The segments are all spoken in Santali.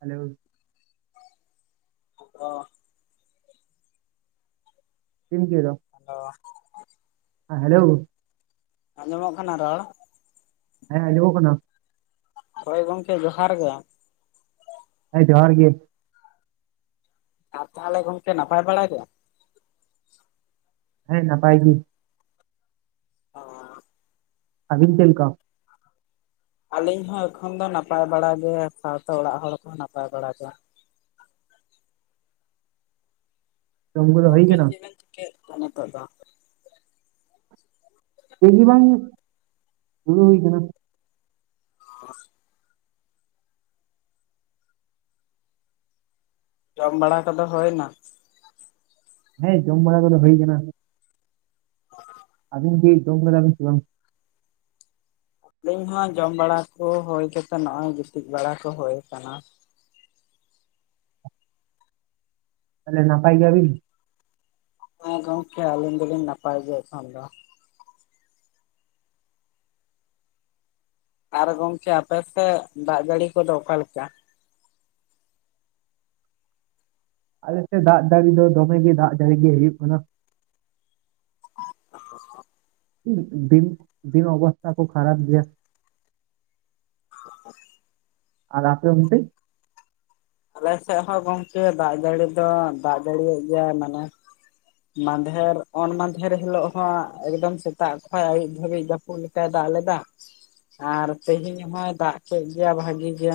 ᱦᱮᱞᱳ ᱦᱚ ᱪᱮᱢ ᱪᱤᱠᱟᱹᱭ ᱫᱟ? ᱦᱮᱞᱳ ᱦᱮᱸ ᱦᱮᱞᱳ ᱟᱸᱡᱚᱢᱚᱜ ᱠᱟᱱᱟ ᱨᱚᱲ? ᱦᱮᱸ ᱟᱸᱡᱚᱢᱚᱜ ᱠᱟᱱᱟ᱾ ᱦᱳᱭ ᱜᱚᱝᱠᱮ ᱡᱚᱦᱟᱨ ᱜᱮ᱾ ᱦᱮᱸ ᱡᱚᱦᱟᱨ ᱜᱮ᱾ ᱟᱨ ᱛᱟᱦᱚᱞᱮ ᱜᱚᱝᱠᱮ ᱱᱟᱯᱟᱭ ᱵᱟᱲᱟ ᱜᱮ? ᱦᱮᱸ ᱱᱟᱯᱟᱭ ᱜᱤ᱾ ᱚ ᱟᱹᱵᱤᱱ ᱪᱮᱫ ᱞᱮᱠᱟ ᱟᱞᱤᱧ ᱦᱚᱸ ᱮᱠᱷᱚᱱ ᱫᱚ ᱱᱟᱯᱟᱭ ᱵᱟᱲᱟ ᱜᱮ ᱥᱟᱶᱛᱮ ᱚᱲᱟᱜ ᱦᱚᱲ ᱠᱚᱦᱚᱸ ᱱᱟᱯᱟᱭ ᱵᱟᱲᱟ ᱜᱮ ᱡᱚᱢ ᱠᱚᱫᱚ ᱦᱩᱭ ᱜᱟᱝᱠᱮ ᱠᱟᱱᱟ ᱪᱮᱫ ᱵᱮᱱ ᱪᱤᱠᱟᱭ ᱫᱟ ᱱᱤᱛᱚᱜ ᱫᱚ? ᱪᱮᱫ ᱜᱤ ᱵᱟᱝ ᱫᱩᱲᱩᱵ ᱦᱩᱭ ᱠᱟᱱᱟ [unintelligible] ᱟᱨ [unintelligible] ᱡᱚᱢ ᱵᱟᱲᱟ ᱠᱚᱫᱚ ᱦᱳᱭᱱᱟ? ᱦᱮᱸ ᱡᱚᱢ ᱵᱟᱲᱟ ᱠᱚᱫᱚ ᱦᱩᱭ ᱠᱟᱱᱟ᱾ ᱚ [inaudible] ᱟᱵᱤᱱ ᱜᱮ ᱡᱚᱢ ᱟᱠᱟᱫᱟ ᱵᱤᱱ ᱥᱮ ᱵᱟᱝ? ᱟᱹᱞᱤᱧ ᱦᱚᱸ ᱡᱚᱢ ᱵᱟᱲᱟ ᱠᱚ ᱦᱩᱭ ᱠᱟᱛᱮᱜ ᱱᱚᱜ-ᱚᱭ ᱜᱤᱛᱤᱡ ᱵᱟᱲᱟ ᱠᱚ ᱦᱩᱭ ᱟᱠᱟᱱᱟ᱾ ᱛᱟᱦᱚᱞᱮ ᱱᱟᱯᱟᱭ ᱜᱮᱭᱟ ᱵᱤᱱ? ᱦᱮᱸ ᱜᱚᱝᱠᱮ ᱟᱹᱞᱤᱧ ᱫᱚᱞᱤᱧ ᱱᱟᱯᱟᱭ ᱜᱮᱭᱟ ᱮᱠᱷᱚᱱ ᱫᱚ᱾ ᱟᱨ ᱜᱚᱝᱠᱮ ᱟᱯᱮᱥᱮᱫ ᱫᱟᱜ ᱡᱟᱹᱲᱤ ᱠᱚᱫᱚ ᱚᱠᱟᱞᱮᱠᱟ? ᱟᱞᱮᱥᱨᱫ ᱫᱟᱜ ᱡᱟᱹᱲᱤ ᱫᱚ ᱫᱚᱢᱮ ᱜᱮ ᱫᱟᱜ ᱡᱟᱹᱲᱤ ᱜᱮ ᱦᱩᱭᱩᱜ ᱠᱟᱱᱟ᱾ [inaudible] ᱫᱤᱱ ᱫᱤᱱ ᱚᱵᱚᱥᱛᱷᱟ ᱠᱚ ᱠᱷᱟᱨᱟᱯ ᱜᱮᱭᱟ᱾ ᱚ [inaudible] ᱟᱨ ᱟᱯᱮ ᱚᱱᱛᱮ? ᱟᱞᱮ ᱥᱮᱫ ᱦᱚᱸ ᱜᱚᱝᱠᱮ ᱫᱟᱜ ᱡᱟᱹᱲᱤ ᱫᱚ ᱫᱟᱜ ᱡᱟᱹᱲᱤᱭᱮᱜ ᱜᱮᱭᱟᱭ ᱢᱟᱱᱮ ᱢᱟᱫᱮᱨ ᱚᱱ ᱢᱟᱫᱮᱨ ᱦᱤᱞᱳᱜ ᱦᱚᱸ ᱮᱠᱫᱚᱢ ᱥᱮᱛᱟᱜ ᱠᱷᱚᱱ ᱟᱹᱭᱩᱵ ᱫᱷᱟᱹᱵᱤᱡ ᱯᱩᱫ ᱞᱮᱠᱟᱭ ᱫᱟᱜ ᱞᱮᱫᱟᱭ ᱟᱨ ᱛᱮᱦᱮᱧ ᱦᱚᱭ ᱫᱟᱜ ᱠᱮᱫ ᱜᱮᱭᱟ ᱵᱷᱟᱜᱤ ᱜᱮ᱾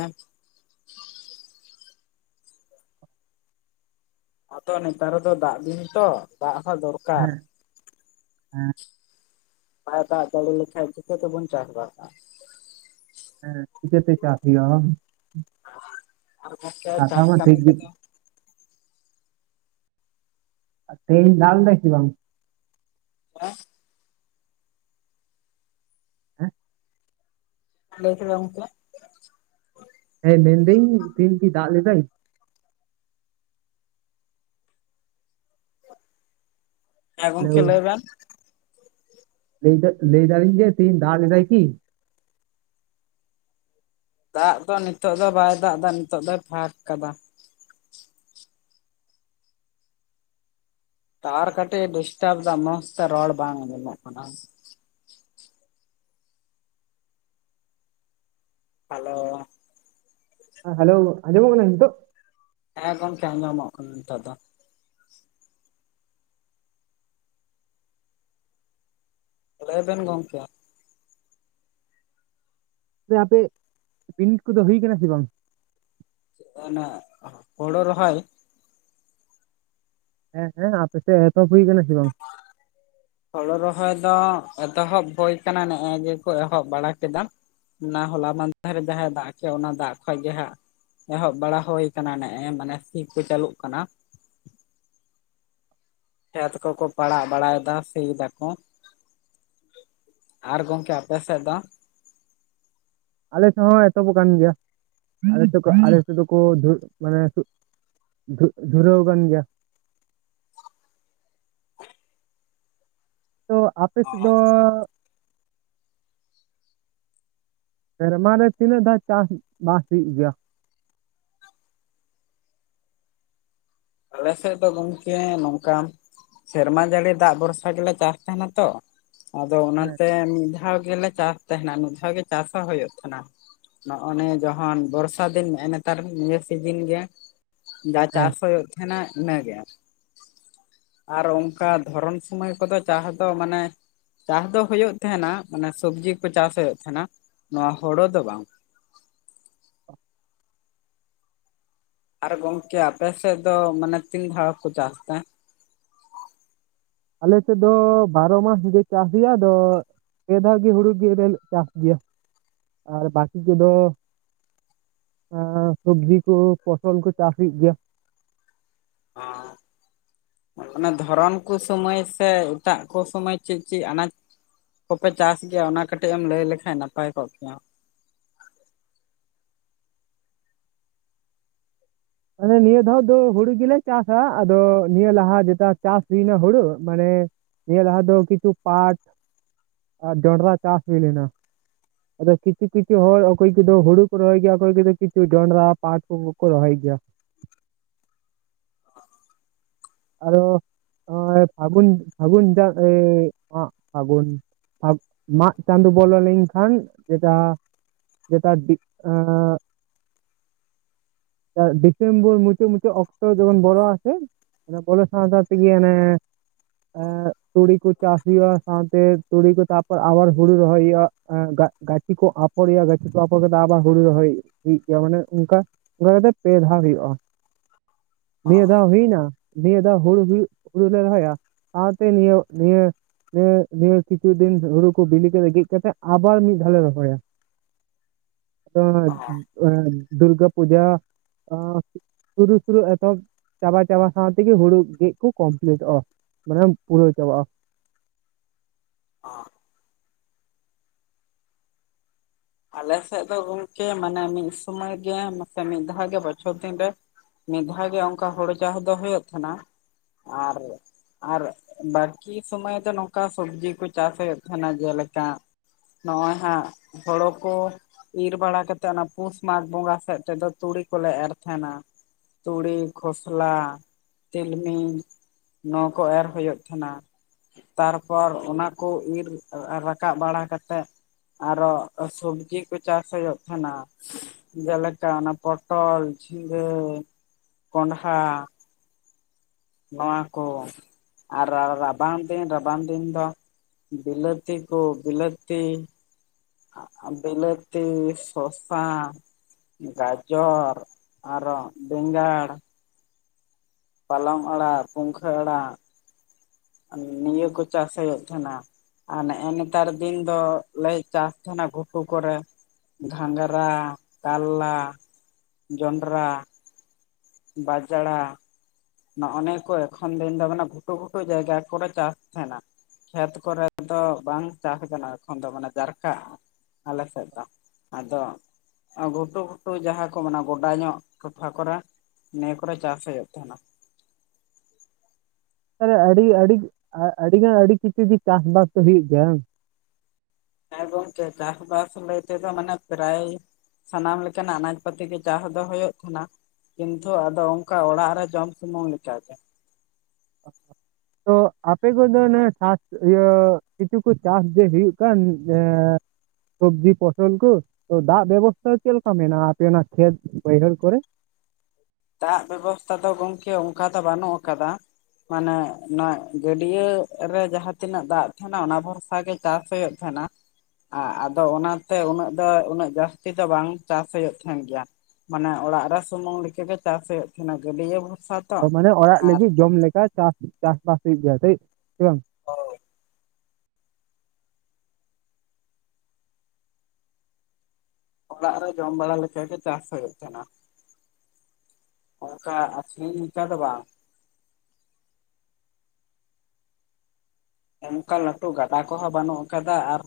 ᱟᱫᱚ ᱱᱮᱛᱟᱨ ᱫᱟᱜ ᱫᱚ ᱫᱟᱜ ᱫᱤᱱ ᱛᱚ ᱫᱟᱜ ᱦᱚᱸ ᱫᱚᱨᱠᱟᱨ᱾ ᱦᱮᱸ ᱦᱮᱸ ᱵᱟᱭ ᱫᱟᱜ ᱡᱟᱲᱤ ᱞᱮᱠᱷᱟᱱ ᱪᱤᱠᱟᱹ ᱛᱮᱵᱚᱱ ᱪᱟᱥᱵᱟᱥᱟ᱾ ᱦᱮᱸ ᱪᱤᱠᱟᱹᱛᱮ ᱪᱟᱥ ᱦᱩᱭᱩᱜ-ᱟ ᱵᱟᱝ? ᱟᱨ ᱜᱚᱝᱠᱮ ᱠᱟᱛᱷᱟ ᱪᱟᱥ ᱢᱟ ᱠᱟᱹᱢᱤ ᱴᱷᱤᱠ ᱜᱮ ᱠᱚᱫᱚ ᱛᱮᱦᱮᱱ ᱫᱟᱜ ᱞᱮᱫᱟᱭ ᱥᱮ ᱵᱟᱝ ᱚᱱᱛᱮ? ᱦᱮᱸ ᱦᱮᱸ ᱞᱟᱹᱭ ᱠᱮᱫᱟ ᱜᱚᱝᱠᱮ? ᱦᱮᱸ ᱢᱮᱱᱫᱟᱹᱧ ᱛᱮᱦᱮᱱ ᱠᱤ ᱫᱟᱜ ᱞᱮᱫᱟᱭ? ᱦᱮᱸ ᱜᱚᱝᱠᱮ ᱦᱮᱞᱳ ᱞᱟᱹᱭ ᱵᱮᱱ᱾ ᱞᱟᱹᱭ ᱞᱟᱹᱭ ᱫᱟᱞᱤᱧ ᱡᱮ ᱛᱮᱦᱤᱧ ᱫᱟᱜ ᱞᱮᱫᱟᱭ ᱠᱤ? ᱫᱟᱜ ᱫᱚ ᱱᱤᱛᱚᱜ ᱫᱚ ᱵᱟᱭ ᱫᱟᱜ ᱮᱫᱟ ᱱᱤᱛᱚᱜ ᱫᱚᱭ ᱯᱷᱟᱠ ᱟᱠᱟᱫᱟ᱾ ᱴᱟᱣᱟᱨ ᱠᱟᱹᱴᱤᱡᱮ ᱰᱤᱥᱴᱟᱯ ᱫᱚ ᱢᱚᱡᱽ ᱛᱮ ᱨᱚᱲ ᱠᱟᱱᱟ ᱟᱡᱚᱢᱚᱜ ᱠᱟᱱᱟ ᱾ ᱦᱮᱞᱳ ᱦᱮ ᱸᱦᱮᱞᱳ ᱟᱡᱚᱢᱚᱜ ᱠᱟᱱᱟ ᱱᱤᱛᱳᱜ? ᱦᱮᱸ ᱜᱚᱝᱠᱮ ᱟᱡᱚᱢᱚᱜ ᱠᱟᱱᱟ ᱱᱤᱛᱳᱜ ᱫᱚ᱾ ᱞᱟᱹᱭ ᱵᱮᱱ ᱜᱚᱝᱠᱮ? ᱟᱯᱮ ᱯᱤᱱᱤᱰ ᱠᱚᱫᱚ ᱦᱩᱭ ᱟᱠᱟᱱᱟ ᱥᱮ ᱵᱟᱝ? ᱚᱱᱮ ᱦᱳᱲᱳ ᱨᱚᱦᱳᱭ? ᱦᱮᱸ ᱦᱮᱸ ᱟᱯᱮ ᱥᱮᱫ ᱮᱛᱚᱦᱚᱵ ᱦᱩᱭ ᱟᱠᱟᱱᱟ ᱥᱮ ᱵᱟᱝ? ᱵᱟᱝ [unintelligible] ᱦᱩᱲᱩ ᱨᱚᱦᱚᱭ ᱫᱚ ᱮᱛᱚᱦᱚᱵ ᱦᱩᱭᱳ ᱟᱠᱟᱱᱟ ᱱᱮᱜ-ᱮ ᱜᱮ ᱠᱚ ᱮᱦᱚᱵ ᱵᱟᱲᱟ ᱠᱮᱫᱟ ᱾ ᱚᱱᱟ ᱦᱚᱞᱟ ᱢᱟᱫᱷᱮ ᱡᱟᱦᱟᱸᱭ ᱫᱟᱜ ᱠᱮᱫ ᱚᱱᱟ ᱫᱟᱜ ᱠᱷᱚᱡ ᱜᱮ ᱦᱟᱸᱜ ᱮᱦᱚᱵ ᱵᱟᱲᱟ ᱦᱩ ᱟᱠᱟᱱᱟ ᱱᱮᱜ-ᱮ ᱢᱟᱱᱮ ᱥᱤ ᱠᱚ ᱪᱟᱹᱞᱩᱜ ᱠᱟᱱᱟ᱾ ᱠᱷᱮᱛ ᱠᱚᱠᱚ ᱯᱟᱲᱟᱜ ᱵᱟᱲᱟᱭ ᱮᱫᱟ ᱥᱤ ᱫᱟᱜ ᱠᱚ ᱾ ᱟᱨ ᱜᱚᱝᱠᱮ ᱟᱯᱮ ᱥᱮᱫ ᱫᱚ? ᱟᱞᱮ ᱥᱮᱫ ᱦᱚᱸ ᱮᱛᱚᱦᱚᱵ ᱟᱠᱟᱱ ᱜᱮᱭᱟ ᱟᱞᱮᱫ ᱥᱮᱫ ᱠᱷᱚᱡ ᱟᱞᱮ ᱥᱮᱫ ᱫᱚᱠᱚ ᱫᱩ ᱢᱟᱱᱮ ᱫᱷᱩ ᱫᱷᱩᱨᱟᱣ ᱟᱠᱟᱱ ᱜᱮᱭᱟ ᱾ ᱛᱚ ᱟᱯᱮ ᱥᱮᱫ ᱫᱚ ᱥᱮᱨᱢᱟ ᱨᱮ ᱛᱤᱱᱟᱹᱜ ᱫᱷᱟᱣ ᱪᱟᱥ ᱵᱟᱥ ᱦᱩᱭᱩᱜ ᱜᱮᱭᱟ? ᱟᱞᱮ ᱥᱮᱫ ᱫᱚ ᱜᱚᱝᱠᱮ ᱱᱚᱝᱠᱟ ᱥᱮᱨᱢᱟ ᱡᱟᱹᱲᱤ ᱫᱟᱜ ᱵᱷᱚᱨᱥᱟ ᱜᱮᱞᱮ ᱪᱟᱥ ᱛᱟᱦᱮᱱᱟ ᱛᱚ ᱟᱫᱚ ᱦᱮᱸ ᱚᱱᱟᱛᱮ ᱢᱤᱫ ᱫᱷᱟᱣ ᱜᱮᱞᱮ ᱪᱟᱥ ᱛᱟᱦᱮᱱᱟ ᱢᱤᱫ ᱜᱮ ᱪᱟᱥ ᱦᱚᱸ ᱦᱩᱭᱩᱜ ᱛᱟᱦᱮᱱᱟ᱾ ᱱᱚᱜ-ᱚᱱᱮ ᱡᱚᱠᱷᱚᱱ ᱵᱚᱨᱥᱟ ᱫᱤᱱ ᱱᱮᱜ ᱱᱮᱛᱟᱨ ᱱᱤᱭᱟ ᱥᱤᱡᱤᱱ ᱜᱮ ᱡᱟ ᱦᱮᱸ ᱪᱟᱥ ᱦᱩᱭᱩᱜ ᱛᱟᱦᱮᱱᱟ ᱤᱱᱟᱹᱜᱮ ᱾ ᱟᱨ ᱚᱱᱠᱟ ᱫᱷᱚᱨᱚᱱ ᱥᱚᱢᱚᱭ ᱠᱚᱫᱚ ᱪᱟᱥ ᱫᱚ ᱢᱟᱱᱮ ᱪᱟᱥ ᱫᱚ ᱦᱳᱭᱚᱜ ᱛᱟᱦᱮᱸᱱᱟ ᱢᱟᱱᱮ ᱥᱚᱵᱡᱤ ᱠᱚ ᱪᱟᱥ ᱦᱩᱭᱩᱜ ᱛᱟᱦᱮᱸᱱᱟ ᱱᱚᱣᱟ ᱦᱳᱲᱳ ᱫᱚ ᱵᱟᱝ ᱾ ᱟᱨ ᱜᱚᱝᱠᱮ ᱟᱯᱮᱥᱮᱫ ᱫᱚ ᱢᱟᱱᱮ ᱛᱤᱱ ᱫᱷᱟᱣ ᱠᱚ ᱪᱟᱥ ᱛᱮ? ᱟᱞ ᱥᱮᱫ ᱫᱚ ᱵᱟᱨᱚ ᱢᱟᱥ ᱪᱟᱥ ᱜᱮᱭᱟ ᱟᱫᱚ ᱯᱮ ᱫᱷᱟᱣ ᱜᱮ ᱦᱩᱲᱩ ᱜᱮᱞᱮ ᱪᱟᱥ ᱜᱮᱭᱟ ᱟᱨ ᱵᱟᱹᱠᱤ ᱠᱚᱫᱚ ᱮᱸ ᱥᱚᱵᱡᱤ ᱠᱚ ᱯᱷᱚᱥᱚᱞᱠᱩ ᱪᱟᱥ ᱦᱩᱭᱩᱜ ᱜᱮᱭᱟ ᱾ ᱚ ᱾ ᱚᱱᱟ ᱫᱷᱚᱨᱚᱱ ᱠᱚ ᱥᱚᱢᱚᱭ ᱥᱮ ᱮᱴᱟᱜ ᱠᱚ ᱥᱚᱢᱚᱭ ᱪᱮᱫ ᱪᱮᱫ ᱟᱱᱟᱡ ᱠᱚᱯᱮ ᱪᱟᱥ ᱜᱮᱭᱟ ᱚᱱᱟ ᱠᱟᱹᱴᱤᱡ ᱮᱢ ᱞᱟᱹᱭ ᱞᱮᱠᱷᱟᱱ ᱱᱟᱯᱟᱭ ᱠᱚᱜ ᱠᱮᱭᱟ? ᱢᱟᱱᱮ ᱱᱤᱭᱟᱹ ᱫᱷᱟᱣ ᱫᱚ ᱦᱩᱲᱩ ᱜᱮᱞᱮ ᱪᱟᱥᱟ ᱟᱫᱚ ᱱᱤᱭᱟᱹ ᱞᱟᱦᱟ ᱡᱮᱴᱟ ᱪᱟᱥ ᱦᱩᱭᱱᱟ ᱦᱩᱲᱩ ᱢᱟᱱᱮ ᱾ ᱱᱤᱭᱟᱹ ᱞᱟᱦᱟ ᱫᱚ ᱠᱤᱪᱷᱩ ᱯᱟᱴ ᱟᱨ ᱡᱚᱱᱰᱨᱟ ᱪᱟᱥ ᱦᱩᱭ ᱞᱮᱱᱟ ᱾ ᱟᱫᱚ ᱠᱤᱪᱷᱩ ᱠᱤᱪᱷᱩ ᱦᱚᱲ ᱚᱠᱚᱭ ᱠᱚᱫᱚ ᱦᱩᱲᱩ ᱠᱚ ᱨᱚᱦᱚᱭ ᱜᱮᱭᱟ ᱚᱠᱚᱭ ᱠᱚ ᱠᱤᱪᱷᱩ ᱡᱚᱱᱰᱨᱟ ᱯᱟᱴ ᱠᱚᱠᱚ ᱨᱚᱦᱚᱭ ᱜᱮᱭᱟ ᱾ ᱚ ᱾ ᱟᱨᱚ ᱱᱚᱜᱚᱭ ᱯᱷᱟᱹᱜᱩᱱ ᱯᱷᱟᱹᱜᱩᱱ ᱯᱷᱟᱹᱜᱩᱱ ᱯᱷᱟᱜ ᱢᱟᱜ ᱪᱟᱸᱫ ᱵᱚᱞᱚ ᱞᱮᱱᱠᱷᱟᱱ ᱡᱮᱴᱟ ᱾ ᱡᱮᱴᱟ ᱰᱤ ᱟᱸᱻ ᱟᱨ ᱰᱤᱥᱮᱢᱵᱚᱨ ᱢᱩᱪᱟᱹᱜ ᱢᱩᱪᱟᱹᱜ ᱚᱠᱛᱚ ᱡᱚᱚᱱ ᱵᱚᱲᱚ ᱟᱥᱮ ᱾ ᱚᱱᱟ ᱵᱚᱞ ᱥᱟᱶ ᱥᱟᱶᱛᱮᱜᱮ ᱚᱱᱮ ᱮ ᱛᱩᱲᱤ ᱠᱚ ᱪᱟᱥ ᱦᱩᱭᱩᱜᱼᱟ ᱥᱟᱶᱛᱮ ᱛᱩᱲᱤ ᱠᱚ ᱛᱟᱯᱚᱨ ᱟᱵᱟᱨ ᱦᱩᱲᱩ ᱨᱚᱦᱚᱭ ᱦᱩᱭᱩᱜᱼᱟ ᱾ ᱜᱟᱪᱷᱤ ᱠᱚ ᱟᱯᱷᱚᱨ ᱦᱩᱭᱩᱜ-ᱟ ᱜᱟᱪᱷᱤ ᱠᱚ ᱟᱯᱷᱚᱨ ᱠᱟᱛᱮ ᱟᱵᱟᱨ ᱦᱩᱲᱩ ᱨᱚᱦᱚᱭ ᱦᱩᱭᱩᱜ ᱜᱮᱭᱟ ᱢᱟᱱᱮ ᱚᱱᱠᱟ ᱚᱱᱟ ᱫᱚ ᱯᱮ ᱫᱷᱟᱣ ᱦᱩᱭᱩᱜᱼᱟ ᱱᱤᱭᱟᱹ ᱫᱷᱟᱣ ᱦᱩᱭ ᱮᱱᱟ ᱾ ᱱᱤᱭᱟᱹ ᱫᱷᱟᱶ ᱦᱩᱲᱩ ᱦᱩᱭᱩᱜ ᱦᱩᱲᱩ ᱞᱮ ᱨᱚᱦᱚᱭᱟ ᱥᱟᱶᱛᱮ ᱱᱤᱭᱟᱹ ᱱᱤᱭᱟᱹ ᱱᱚᱭᱟ ᱱᱤᱭᱟᱹ ᱠᱤᱪᱷᱩ ᱫᱤᱱ ᱦᱩᱲᱩ ᱠᱚ ᱵᱤᱞᱤ ᱠᱟᱛᱮᱜ ᱜᱮᱫ ᱠᱟᱛᱮᱜ ᱟᱵᱟᱨ ᱢᱤᱫ ᱫᱷᱟᱣ ᱞᱮ ᱨᱚᱦᱚᱭᱟ ᱾ [inaudible] ᱫᱩᱨᱜᱟ ᱯᱩᱡᱟ ᱟ ᱥᱩᱨ ᱥᱩᱨᱩ ᱮᱛᱚᱦᱚᱵ ᱪᱟᱵᱟ ᱪᱟᱵᱟ ᱥᱟᱶ ᱛᱮᱜᱮ ᱦᱩᱲᱩ ᱜᱮᱫ ᱠᱚ ᱠᱚᱢᱯᱞᱤᱴᱚᱜᱼᱟ ᱾ ᱢᱟᱱᱮ ᱯᱩᱨᱟ ᱪᱟᱵᱟᱜᱼᱟ ᱾ ᱚ ᱾ ᱟᱞᱮ ᱥᱮᱫ ᱫᱚ ᱜᱚᱢᱠᱮ ᱢᱟᱱᱮ ᱢᱤᱫ ᱥᱚᱢᱚᱭ ᱜᱮ ᱢᱟᱥᱮ ᱢᱤᱫ ᱫᱷᱟᱣ ᱜᱮ ᱵᱚᱪᱷᱚᱨ ᱫᱤᱱ ᱨᱮ ᱢᱤᱫ ᱫᱷᱟᱣ ᱜᱮ ᱚᱱᱠᱟ ᱦᱩᱲᱩ ᱪᱟᱥ ᱫᱚ ᱦᱳᱭᱚᱜ ᱛᱟᱦᱮᱱᱟ ᱟᱨ ᱟᱨ ᱵᱟᱠᱤ ᱥᱚᱢᱚᱭ ᱫᱚ ᱱᱚᱝᱠᱟ ᱥᱚᱵᱡᱤ ᱠᱚ ᱪᱟᱥ ᱦᱩᱭᱩᱜ ᱛᱟᱦᱮᱸᱱᱟ ᱡᱮᱞᱮᱠᱟ ᱱᱚᱜᱼᱚᱭ ᱦᱟᱸᱜ ᱦᱳᱲᱳ ᱠᱚ ᱤᱨ ᱵᱟᱲᱟᱛᱮᱫ ᱚᱱᱟ ᱯᱩᱥ ᱢᱟᱜᱽ ᱵᱚᱸᱜᱟ ᱥᱮᱫ ᱛᱮᱫᱚ ᱛᱩᱲᱤ ᱠᱚᱞᱮ ᱮᱨ ᱛᱟᱦᱮᱸᱱᱟ ᱾ ᱛᱩᱲᱤ, ᱠᱷᱚᱥᱞᱟ, ᱛᱤᱞᱢᱤᱧ ᱾ ᱱᱚᱭᱟ ᱠᱚ ᱮᱨ ᱦᱩᱭᱩᱜ ᱛᱟᱦᱮᱱᱟ ᱾ ᱛᱟᱨᱯᱚᱨ ᱚᱱᱟ ᱠᱚ ᱤᱨ ᱨᱟᱠᱟᱵ ᱵᱟᱲᱟ ᱠᱟᱛᱮᱫ ᱟᱨᱚ, ᱥᱚᱵᱽᱡᱤ ᱠᱚ ᱪᱟᱥ ᱦᱳᱭᱳᱜ ᱛᱟᱦᱮᱱᱟ᱾ ᱡᱮᱞᱮᱠᱟ ᱚᱱᱟ ᱯᱚᱴᱚᱞ, ᱡᱷᱤᱸᱜᱟᱹ, ᱠᱚᱸᱰᱦᱟ, ᱱᱚᱣᱟ ᱠᱚ ᱟᱨ ᱟᱨ ᱨᱟᱵᱟᱝ ᱫᱤᱱ ᱨᱟᱵᱟᱝ ᱫᱤᱱ ᱫᱚ ᱵᱤᱞᱟᱹᱛᱤ ᱠᱚ ᱵᱤᱞᱟᱹᱛᱤ ᱟᱜ ᱵᱤᱞᱟᱹᱛᱤ, ᱥᱳᱥᱟ ᱜᱟᱡᱚᱨ ᱟᱨᱚ ᱵᱮᱸᱜᱟᱲ, ᱯᱟᱞᱚᱝ ᱟᱲᱟᱜ, ᱯᱩᱝᱠᱷᱟᱹ ᱟᱲᱟᱜ, ᱱᱤᱭᱟᱹ ᱠᱚ ᱪᱟᱥ ᱦᱳᱭᱩᱜ ᱛᱟᱦᱮᱱᱟ᱾ ᱟᱨ ᱱᱮᱜ ᱮ ᱱᱮᱛᱟᱨ ᱫᱤᱱ ᱫᱚ ᱞᱮ ᱪᱟᱥ ᱛᱟᱦᱮᱱᱟ ᱜᱷᱩᱴᱩ ᱠᱚᱨᱮ᱾ ᱜᱷᱟᱸᱜᱨᱟ, ᱠᱟᱞᱞᱟ, ᱡᱚᱱᱰᱨᱟ, ᱵᱟᱡᱽᱲᱟ ᱱᱚᱜ ᱮ ᱱᱤᱭᱟᱹ ᱠᱚ ᱮᱠᱷᱚᱱ ᱫᱤᱱ ᱫᱚ ᱢᱟᱱᱮ ᱜᱷᱩᱴᱩ ᱜᱷᱩᱴᱩ ᱡᱟᱭᱜᱟ ᱠᱚᱨᱮ ᱪᱟᱥ ᱛᱟᱦᱮᱱᱟ᱾ ᱠᱷᱮᱛ ᱠᱚᱨᱮᱫ ᱫᱚ ᱵᱟᱝ ᱪᱟᱥ ᱟᱠᱟᱱᱟ ᱮᱠᱷᱚᱱ ᱫᱚ ᱢᱟᱱᱮ ᱡᱟᱨᱠᱟᱜ-ᱟ᱾ ᱟᱞᱮ ᱥᱮᱫ ᱫᱚ ᱟᱫᱚ ᱜᱷᱩᱴᱩ ᱜᱷᱩᱴᱩ ᱡᱟᱦᱟᱸ ᱠᱚ ᱢᱮᱱᱟ ᱜᱚᱰᱟ ᱧᱚᱜ ᱛᱷᱚᱯᱷᱟ ᱠᱚᱨᱮ ᱱᱮᱭᱟᱹ ᱠᱚᱨᱮ ᱪᱟᱥ ᱦᱳᱭᱳᱜ ᱛᱟᱦᱮᱱᱟ᱾ ᱛᱟᱦᱚᱞᱮ ᱟᱹᱰᱤ-ᱟᱹᱰᱤ ᱟᱹᱰᱤ-ᱟᱹᱰᱤ ᱜᱟ ᱟᱹᱰᱤ ᱠᱤᱪᱷᱩ ᱜᱤ ᱪᱟᱥ ᱵᱟᱥ ᱫᱚ ᱦᱩᱭᱩᱜ ᱜᱮᱭᱟ᱾ ᱦᱮᱸ ᱜᱚᱝᱠᱮ ᱪᱟᱥ ᱵᱟᱥ ᱞᱟᱹᱭ ᱛᱮᱫᱚ ᱢᱟᱱᱮ ᱯᱨᱮᱭ ᱥᱟᱱᱟᱢ ᱞᱮᱠᱟᱱᱟᱜ ᱟᱱᱟᱡᱽ ᱯᱟᱹᱛᱤ ᱜᱮ ᱪᱟᱥ ᱫᱚ ᱦᱳᱭᱳᱜ ᱛᱟᱦᱮᱱᱟ᱾ ᱠᱤᱱᱛᱷᱩ ᱟᱫᱚ ᱚᱝᱠᱟ ᱚᱲᱟᱜ ᱨᱮ ᱡᱚᱢ ᱥᱩᱢᱩᱝ ᱞᱮᱠᱟ ᱜᱮ᱾ ᱛᱚ ᱟᱯᱮ ᱠᱚᱫᱚ ᱱᱮ ᱪᱟᱥ ᱤᱭᱟᱹ ᱠᱤᱪᱷᱩ ᱠᱚ ᱪᱟᱥ ᱡᱮ ᱦᱩᱭᱩᱜ ᱠᱟᱱ ᱮᱸ ᱥᱚᱵᱽᱡᱤ ᱯᱷᱚᱥᱚᱞ ᱠᱚ, ᱛᱚ ᱫᱟᱜ ᱵᱮᱵᱚᱥᱛᱷᱟ ᱪᱮᱫ ᱞᱮᱠᱟ ᱢᱮᱱᱟᱜ-ᱟ, ᱟᱯᱮ ᱚᱱᱟ ᱠᱷᱮᱛ ᱵᱟᱹᱭᱦᱟᱹᱲ ᱠᱚᱨᱮ? ᱫᱟᱜ ᱵᱮᱵᱚᱥᱛᱟ ᱫᱚ ᱜᱚᱝᱠᱮ ᱚᱝᱠᱟ ᱫᱚ ᱵᱟᱹᱱᱩᱜ ᱟᱠᱟᱫᱟ᱾ ᱢᱟᱱᱮ ᱱᱚᱣᱟ ᱜᱟᱹᱰᱭᱟᱹ ᱨᱮ ᱡᱟᱦᱟᱸ ᱛᱤᱱᱟᱹᱜ ᱫᱟᱜ ᱛᱟᱦᱮᱱᱟ ᱚᱱᱟ ᱵᱷᱚᱨᱥᱟ ᱜᱮ, ᱛᱟᱥ ᱦᱳᱭᱳᱜ ᱛᱟᱦᱮᱱᱟ᱾ ᱟ ᱟᱫᱚ ᱚᱱᱟᱛᱮ ᱩᱱᱟᱹᱜ ᱫᱚ ᱩᱱᱟᱹᱜ ᱡᱟᱹᱥᱛᱤ ᱫᱚ ᱵᱟᱝ ᱪᱟᱥ ᱦᱳᱭᱳᱜ ᱛᱟᱦᱮᱱ ᱜᱮᱭᱟ᱾ ᱢᱟᱱᱮ ᱚᱲᱟᱜ ᱨᱮ ᱥᱩᱢᱩᱝ ᱞᱮᱠᱟ ᱜᱮ ᱪᱟᱥ ᱦᱳᱭᱳᱜ ᱛᱟᱦᱮᱱᱟ ᱜᱟᱹᱰᱭᱟᱹ ᱵᱷᱚᱨᱥᱟ ᱛᱚ ᱚ ᱢᱟᱱᱮ ᱚᱲᱟᱜ ᱟᱨ ᱞᱟᱹᱜᱤᱫ ᱡᱚᱢ ᱞᱮᱠᱟ ᱪᱟᱥ ᱪᱟᱥ ᱵᱟᱥ ᱦᱩᱭᱩᱜ ᱜᱮᱭᱟ ᱛᱟᱹᱭ ᱥᱮ ᱵᱟᱝ ᱦᱳᱭ ᱚᱲᱟᱜ ᱨᱮ ᱡᱚᱢ ᱵᱟᱲᱟ ᱞᱮᱠᱟ ᱜᱮ ᱪᱟᱥ ᱦᱳᱭᱳᱜ ᱛᱟᱦᱮᱱᱟ᱾ ᱚᱝᱠᱟ ᱟᱹᱠᱷᱨᱤᱧ ᱞᱮᱠᱟ ᱫᱚ ᱵᱟᱝ, ᱚᱝᱠᱟ ᱞᱟᱹᱴᱩ ᱜᱟᱰᱟ ᱠᱚᱦᱚᱸ ᱵᱟᱹᱱᱩᱜ ᱟᱠᱟᱫᱟ ᱟᱨ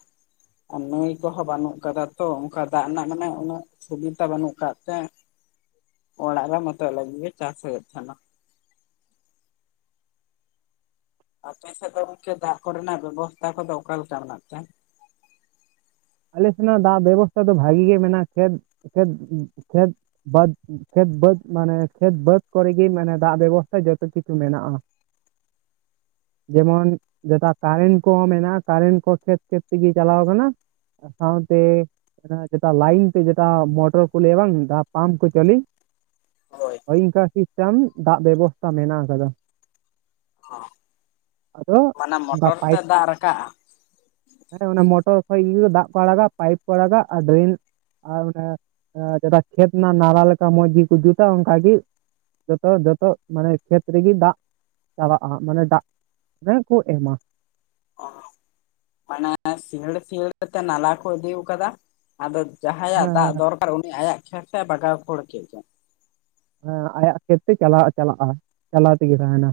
ᱟᱨ ᱱᱟᱹᱭ ᱠᱚᱦᱚᱸ ᱵᱟᱹᱱᱩᱜ ᱟᱠᱟᱫᱟ ᱛᱚ ᱚᱝᱠᱟ ᱫᱟᱜ ᱨᱮᱱᱟᱜ ᱢᱟᱱᱮ ᱩᱱᱟᱹᱜ ᱥᱩᱵᱤᱛᱟ ᱵᱟᱹᱱᱩᱜ ᱟᱠᱟᱛ ᱛᱮ ᱚᱲᱟᱜ ᱨᱮ ᱢᱚᱛᱚ ᱞᱟᱹᱜᱤᱫ ᱜᱮ ᱪᱟᱥ ᱦᱳᱭᱳᱜ ᱛᱟᱦᱮᱱᱟ᱾ ᱟᱯᱮ ᱥᱮᱫ ᱫᱚ ᱜᱚᱝᱠᱮ ᱫᱟᱜ ᱠᱚᱨᱮᱱᱟᱜ ᱵᱮᱵᱚᱥᱛᱷᱟ ᱠᱚᱫᱚ ᱚᱠᱟ ᱞᱮᱠᱟ ᱢᱮᱱᱟᱜ ᱛᱮ? ᱟᱞᱮ ᱥᱮᱱᱟᱜ ᱫᱟᱜ ᱵᱮᱵᱚᱥᱛᱷᱟ ᱫᱚ ᱵᱷᱟᱹᱜᱤ ᱜᱮ ᱢᱮᱱᱟᱜ-ᱟ ᱠᱷᱮᱛ-ᱠᱷᱮᱛ- ᱠᱷᱮᱛ ᱵᱟᱹᱫᱽ ᱠᱷᱮᱛ ᱵᱟᱹᱫᱽ ᱢᱟᱱᱮ ᱠᱷᱮᱛ ᱵᱟᱹᱫᱽ ᱠᱚᱨᱮ ᱜᱮ ᱢᱟᱱᱮ ᱫᱟᱜ ᱵᱮᱵᱚᱥᱛᱷᱟ ᱡᱚᱛᱚ ᱠᱤᱪᱷᱩ ᱢᱮᱱᱟᱜ-ᱟ᱾ [inaudible] ᱡᱮᱢᱚᱱ ᱡᱮᱛᱟ ᱠᱟᱨᱮᱱ ᱠᱚᱦᱚᱸ ᱢᱮᱱᱟᱜ-ᱟ, ᱠᱟᱨᱮᱱ ᱠᱚ ᱠᱷᱮᱛ-ᱠᱷᱮᱛ ᱛᱮᱜᱮ ᱪᱟᱞᱟᱣ ᱟᱠᱟᱱᱟ᱾ ᱥᱟᱶᱛᱮ ᱡᱮᱛᱟ ᱞᱟᱭᱤᱱ ᱛᱮ ᱡᱮᱛᱟ ᱢᱚᱴᱚᱨ ᱠᱚ ᱞᱟᱹᱭᱟ ᱵᱟᱝ ᱫᱟ ᱯᱟᱢᱯ ᱠᱚ ᱪᱟᱹᱞᱩᱭ ᱦᱳᱭ ᱤᱝᱠᱟ ᱥᱤᱥᱴᱟᱢ ᱫᱟᱜ ᱵᱮᱵᱚᱥᱛᱷᱟ ᱢᱮᱱᱟᱜ ᱟᱠᱟᱫᱟ᱾ ᱚᱦ ᱟᱫᱚ ᱢᱟᱱᱮ ᱚᱱᱠᱟ ᱢᱚᱴᱚᱨ ᱛᱮ ᱯᱟᱭᱤᱯ ᱫᱟᱜ ᱨᱟᱠᱟᱜ-ᱟ? ᱦᱮᱸ ᱚᱱᱟ ᱢᱚᱴᱚᱨ ᱠᱷᱚᱡ ᱤᱭᱟᱹ ᱫᱟᱜ ᱠᱚ ᱟᱲᱟᱜᱟ, ᱯᱟᱭᱤᱯ ᱠᱚ ᱟᱲᱟᱜᱟ ᱟᱨ ᱰᱨᱤᱞ ᱟᱨ ᱚᱱᱮ ᱡᱮᱛᱟ ᱠᱷᱮᱛ ᱨᱮᱱᱟᱜ ᱱᱟᱞᱟ ᱞᱮᱠᱟ ᱢᱚᱸᱡᱽ ᱜᱮᱠᱚ ᱡᱩᱛᱟ ᱚᱝᱠᱟ ᱜᱮ ᱡᱚᱛᱚ ᱡᱚᱛᱚ ᱢᱟᱱᱮ ᱠᱷᱮᱛ ᱨᱮᱜᱮ ᱫᱟᱜ ᱪᱟᱵᱟᱜ-ᱟ ᱦᱟᱸᱜ ᱢᱟᱱᱮ ᱫᱟᱜ ᱨᱮ ᱠᱚ ᱮᱢᱟ᱾ ᱚ ᱢᱟᱱᱮ ᱥᱤᱭᱟᱹᱲ ᱥᱤᱭᱟᱹᱲ ᱛᱮ ᱱᱟᱞᱟ ᱠᱚ ᱤᱫᱤᱣ ᱟᱠᱟᱣᱫᱟ᱾ ᱟᱫᱚ ᱡᱟᱦᱟᱭᱟᱜ ᱦᱮᱸ ᱫᱟᱜ ᱦᱮᱸ ᱫᱚᱨᱠᱟᱨ ᱩᱱᱤ ᱟᱭᱟᱜ ᱠᱷᱮᱛ ᱛᱮ ᱵᱟᱜᱟᱣ ᱠᱷᱟᱹᱲ ᱠᱮᱜ ᱜᱮ᱾ ᱦᱮᱸ ᱟᱭᱟᱜ ᱠᱷᱮᱛ ᱛᱮ ᱪᱟᱞᱟᱜ, ᱪᱟᱞᱟᱜ-ᱟ ᱪᱟᱞᱟᱣ ᱛᱮᱜᱮ ᱛᱟᱦᱮᱱᱟ᱾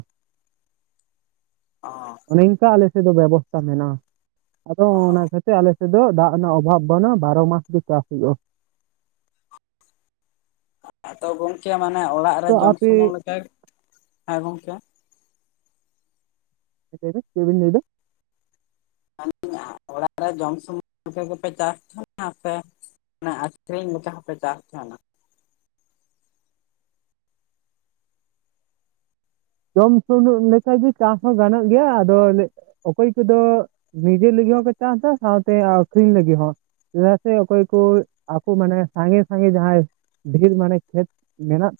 ᱚ ᱱᱤᱝᱠᱟ ᱟᱞᱮ ᱥᱮᱫ ᱫᱚ ᱵᱮᱵᱚᱥᱛᱷᱟ ᱢᱮᱱᱟᱜ-ᱟ ᱟᱫᱚ, ᱚᱱᱟ ᱠᱷᱟᱹ ᱥᱮ ᱟᱞᱮ ᱥᱮᱜ ᱫᱚ ᱫᱟᱜ ᱨᱮᱱᱟᱜ ᱚᱵᱷᱟᱵᱽ ᱵᱟᱹᱱᱩᱜ-ᱟ ᱵᱟᱨᱚ ᱢᱟᱥ ᱜᱮ ᱪᱟᱥ ᱦᱩᱭᱩᱜ-ᱟ᱾ ᱛᱚ ᱜᱚᱝᱠᱮ ᱢᱟᱱᱮ ᱚᱲᱟᱜ ᱨᱮ ᱛᱚ ᱡᱚᱢ ᱟᱯᱮ ᱥᱩᱢᱩᱝ ᱞᱮᱠᱟ ᱦᱮᱸ ᱜᱚᱝᱠᱮ᱾ ᱞᱟᱹᱭ ᱵᱤᱱ ᱪᱮᱫ ᱵᱤᱱ ᱞᱟᱹᱭ ᱫᱟ? [unintelligible] ᱚᱲᱟᱜ ᱨᱮ ᱡᱚᱢ ᱥᱩᱢᱩᱝ ᱞᱮᱠᱟ ᱜᱮᱯᱮ ᱪᱟᱥ-ᱟ ᱥᱮ ᱚᱱᱟ ᱟᱹᱠᱷᱨᱤᱧ ᱞᱮᱠᱟ ᱦᱚᱸ ᱯᱮ ᱪᱟᱥ ᱛᱟᱦᱮᱱᱟ᱾ ᱡᱚᱢ ᱥᱩᱱᱩᱜ ᱞᱮᱠᱟ ᱜᱮ ᱪᱟᱥ ᱦᱚᱸ ᱜᱟᱱᱚᱜ ᱜᱮᱭᱟ ᱟᱫᱚ ᱞᱟᱹ ᱚᱠᱚᱭ ᱠᱚᱫᱚ ᱱᱤᱡᱮ ᱞᱟᱹᱜᱤᱜ ᱦᱚᱸᱠᱚ ᱪᱟᱥ-ᱟ, ᱥᱟᱣ ᱛᱮ ᱟᱹᱠᱷᱨᱤᱧ ᱞᱟᱹᱜᱤ ᱦᱚᱸ᱾ ᱪᱮᱫᱟᱜ ᱥᱮ ᱚᱠᱚᱭ ᱠᱚ ᱟᱠᱚ ᱢᱟᱱᱮ ᱥᱟᱸᱜᱮ, ᱥᱟᱸᱜᱮ ᱡᱟᱦᱟᱭ ᱰᱷᱮᱨ ᱢᱟᱱᱮ ᱠᱷᱮᱛ ᱢᱮᱱᱟᱜ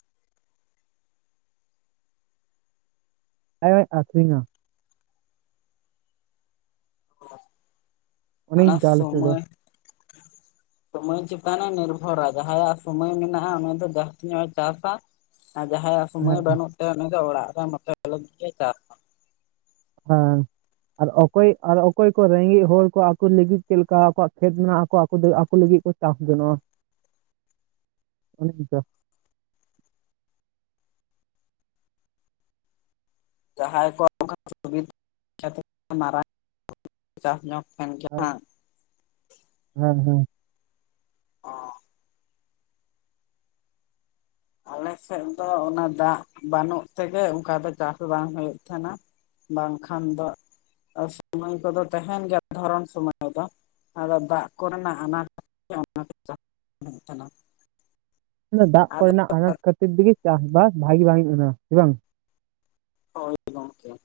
ᱮᱸᱻ ᱟᱹᱠᱷᱨᱤᱧᱟ᱾ ᱚ ᱚᱱᱮ ᱚᱱᱟ ᱤᱱᱠᱟ ᱟᱞᱮ ᱥᱮᱫ ᱫᱚ ᱥᱚᱢᱚᱭ ᱥᱚᱢᱚᱭ ᱪᱮᱛᱟᱱ ᱮ ᱱᱤᱨᱵᱷᱚᱨᱟ ᱡᱟᱦᱟᱭᱟᱜ ᱥᱚᱢᱚᱭ ᱢᱮᱱᱟᱜ-ᱟ ᱩᱱᱤ ᱫᱚ ᱡᱟᱹᱥᱛᱤ ᱧᱚᱜ ᱮ ᱪᱟᱥ-ᱟ᱾ ᱟᱨ ᱡᱟᱦᱟᱭᱟᱜ ᱥᱚᱢᱚᱭ ᱦᱮᱸ ᱵᱟᱹᱱᱩᱜ ᱛᱟᱭᱟ ᱩᱱᱤ ᱫᱚ ᱚᱲᱟᱜ ᱨᱮ ᱢᱚᱛᱚᱡ ᱞᱟᱜᱤᱫ ᱮ ᱪᱟᱥ-ᱟ᱾ ᱦᱚᱸ᱾ ᱟᱨ ᱚᱠᱚᱭ ᱟᱨ ᱚᱠᱚᱭ ᱠᱚ ᱨᱮᱸᱜᱮᱡᱽ ᱦᱚᱲ ᱠᱚ ᱟᱠᱚ ᱞᱟᱹᱜᱤᱫ ᱪᱮᱫ ᱞᱮᱠᱟ ᱟᱠᱚᱣᱟᱜ ᱠᱷᱮᱛ ᱢᱮᱱᱟᱜ᱾ ᱟᱠᱚ, ᱟᱠᱚ ᱞᱟᱹᱜᱤᱫ ᱠᱚ ᱪᱟᱥ ᱡᱚᱱᱚᱜ-ᱟ᱾ [inaudible] ᱚᱱᱮ ᱚᱱᱠᱟ᱾ ᱡᱟᱦᱟᱭ ᱠᱚ [unintelligible] ᱠᱟᱛᱮᱫ ᱢᱟᱨᱟᱝ ᱪᱟᱥ ᱧᱚᱜ ᱠᱷᱟᱱ ᱡᱟᱦᱟ ᱦᱮᱸ ᱦᱮᱸ, ᱦᱮᱸ᱾ ᱚ ᱟᱞᱮ ᱥᱮᱫ ᱫᱚ ᱚᱱᱟ ᱫᱟᱜ ᱵᱟᱹᱱᱩᱜ ᱛᱮᱜᱮ ᱚᱱᱠᱟ ᱫᱚ ᱪᱟᱥ ᱵᱟᱝ ᱦᱳᱭᱳᱜ ᱛᱮᱦᱮᱱᱟ᱾ ᱵᱟᱝ ᱠᱷᱟᱱ ᱫᱚ ᱥᱚᱢᱚᱭ ᱠᱚᱫᱚ ᱛᱟᱦᱮᱱ ᱜᱮᱭᱟ ᱫᱷᱚᱨᱚᱱ ᱥᱚᱢᱚᱭ ᱫᱚ᱾ ᱟᱫᱚ ᱫᱟᱜ ᱠᱚ ᱨᱮᱱᱟᱜ ᱟᱱᱟᱴ ᱠᱷᱟᱹᱛᱤᱨ ᱛᱮ ᱚᱱᱟ ᱠᱚ ᱪᱟᱥ ᱵᱟᱝ ᱦᱳᱭᱳᱜ ᱛᱟᱦᱮᱱᱟ᱾ ᱫᱟᱜ ᱠᱚ ᱟᱫᱚ ᱨᱮᱱᱟᱜ ᱟᱱᱟᱴ ᱠᱷᱟᱹᱛᱤᱨ ᱛᱮᱜᱮ ᱪᱟᱥ ᱵᱟᱥ ᱵᱷᱟᱹᱜᱤ ᱵᱟᱝ ᱦᱳᱭᱳᱜ ᱛᱟᱦᱮᱱᱟ ᱦᱮ ᱵᱟᱝ? ᱦᱳᱭ ᱜᱚᱝᱠᱮ ᱾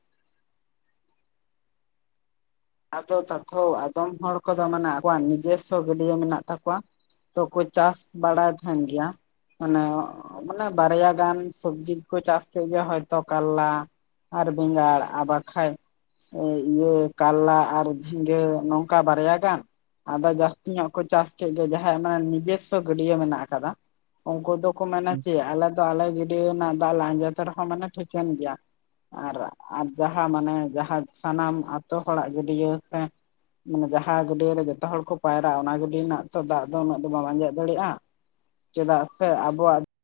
ᱟᱫᱚ ᱛᱟᱛᱷᱚ ᱟᱫᱚᱢ ᱦᱚᱲ ᱠᱚᱫᱚ ᱢᱟᱱᱮ ᱟᱠᱚᱣᱟᱜ ᱱᱤᱡᱮᱥᱚ ᱜᱟᱹᱰᱭᱟᱹ ᱢᱮᱱᱟᱜ ᱛᱟᱠᱚᱣᱟ ᱾ ᱛᱚ ᱠᱚ ᱪᱟᱥ ᱵᱟᱲᱟᱭ ᱛᱟᱦᱮᱱ ᱜᱮᱭᱟ ᱾ ᱢᱟᱱᱮ ᱢᱟᱱᱮ ᱵᱟᱨᱭᱟ ᱜᱟᱱ ᱥᱚᱵᱽᱡᱤ ᱠᱚ ᱪᱟᱥ ᱠᱮᱜ ᱜᱮ ᱦᱚᱭ ᱛᱚ ᱠᱟᱞᱞᱟ᱾ ᱟᱨ ᱵᱮᱸᱜᱟᱲ ᱟᱸᱻ ᱵᱟᱠᱷᱟᱡ ᱤᱭᱟᱹ ᱠᱟᱞᱞᱟ ᱟᱨ ᱡᱷᱤᱸᱜᱟᱹ ᱱᱚᱝᱠᱟ ᱵᱟᱨᱭᱟ ᱜᱟᱱ᱾ ᱟᱫᱚ ᱡᱟᱹᱥᱛᱤ ᱧᱚᱜ ᱠᱚ ᱪᱟᱥ ᱠᱮᱫ ᱜᱮ ᱡᱟᱦᱟᱭᱟᱜ ᱚᱱᱟ ᱱᱤᱡᱮᱥᱚ ᱜᱟᱹᱰᱭᱟᱹ ᱢᱮᱱᱟᱜ ᱟᱠᱟᱫᱟ᱾ ᱩᱱᱠᱩ ᱫᱚᱠᱚ ᱢᱮᱱᱟ ᱪᱮᱫ ᱟᱞᱮ ᱫᱚ ᱟᱞᱮ ᱜᱟᱹᱰᱭᱟ ᱨᱮᱱᱟᱜ ᱫᱟᱜ ᱞᱮ ᱟᱡᱮᱫ ᱨᱮᱦᱚᱸ ᱢᱟᱱᱮ ᱴᱷᱤᱠᱟᱹᱱ ᱜᱮᱭᱟ᱾ ᱟᱨ ᱡᱟᱦᱟ ᱢᱟᱱᱮ ᱡᱟᱦᱟ ᱥᱟᱱᱟᱢ ᱟᱛᱳ ᱦᱚᱲᱟᱜ ᱜᱟᱹᱰᱭᱟᱹ ᱥᱮ ᱢᱟᱱᱮ ᱡᱟᱦᱟ ᱜᱟᱹᱰᱭᱟᱹ ᱨᱮ ᱡᱷᱚᱛᱚ ᱦᱚᱲ ᱠᱚ ᱯᱟᱭᱨᱟᱜ-ᱟ᱾ ᱚᱱᱟ ᱜᱟᱹᱰᱭᱟᱹ ᱨᱮᱱᱟᱜ ᱛᱚ ᱫᱟᱜ ᱫᱚ ᱩᱱᱟᱹᱜ ᱫᱚ ᱵᱟᱢ ᱟᱸᱡᱮᱫ ᱫᱟᱲᱮᱜ-ᱟ ᱾ ᱪᱮᱫᱟᱜ ᱥᱮ ᱟᱵᱚᱣᱟᱜ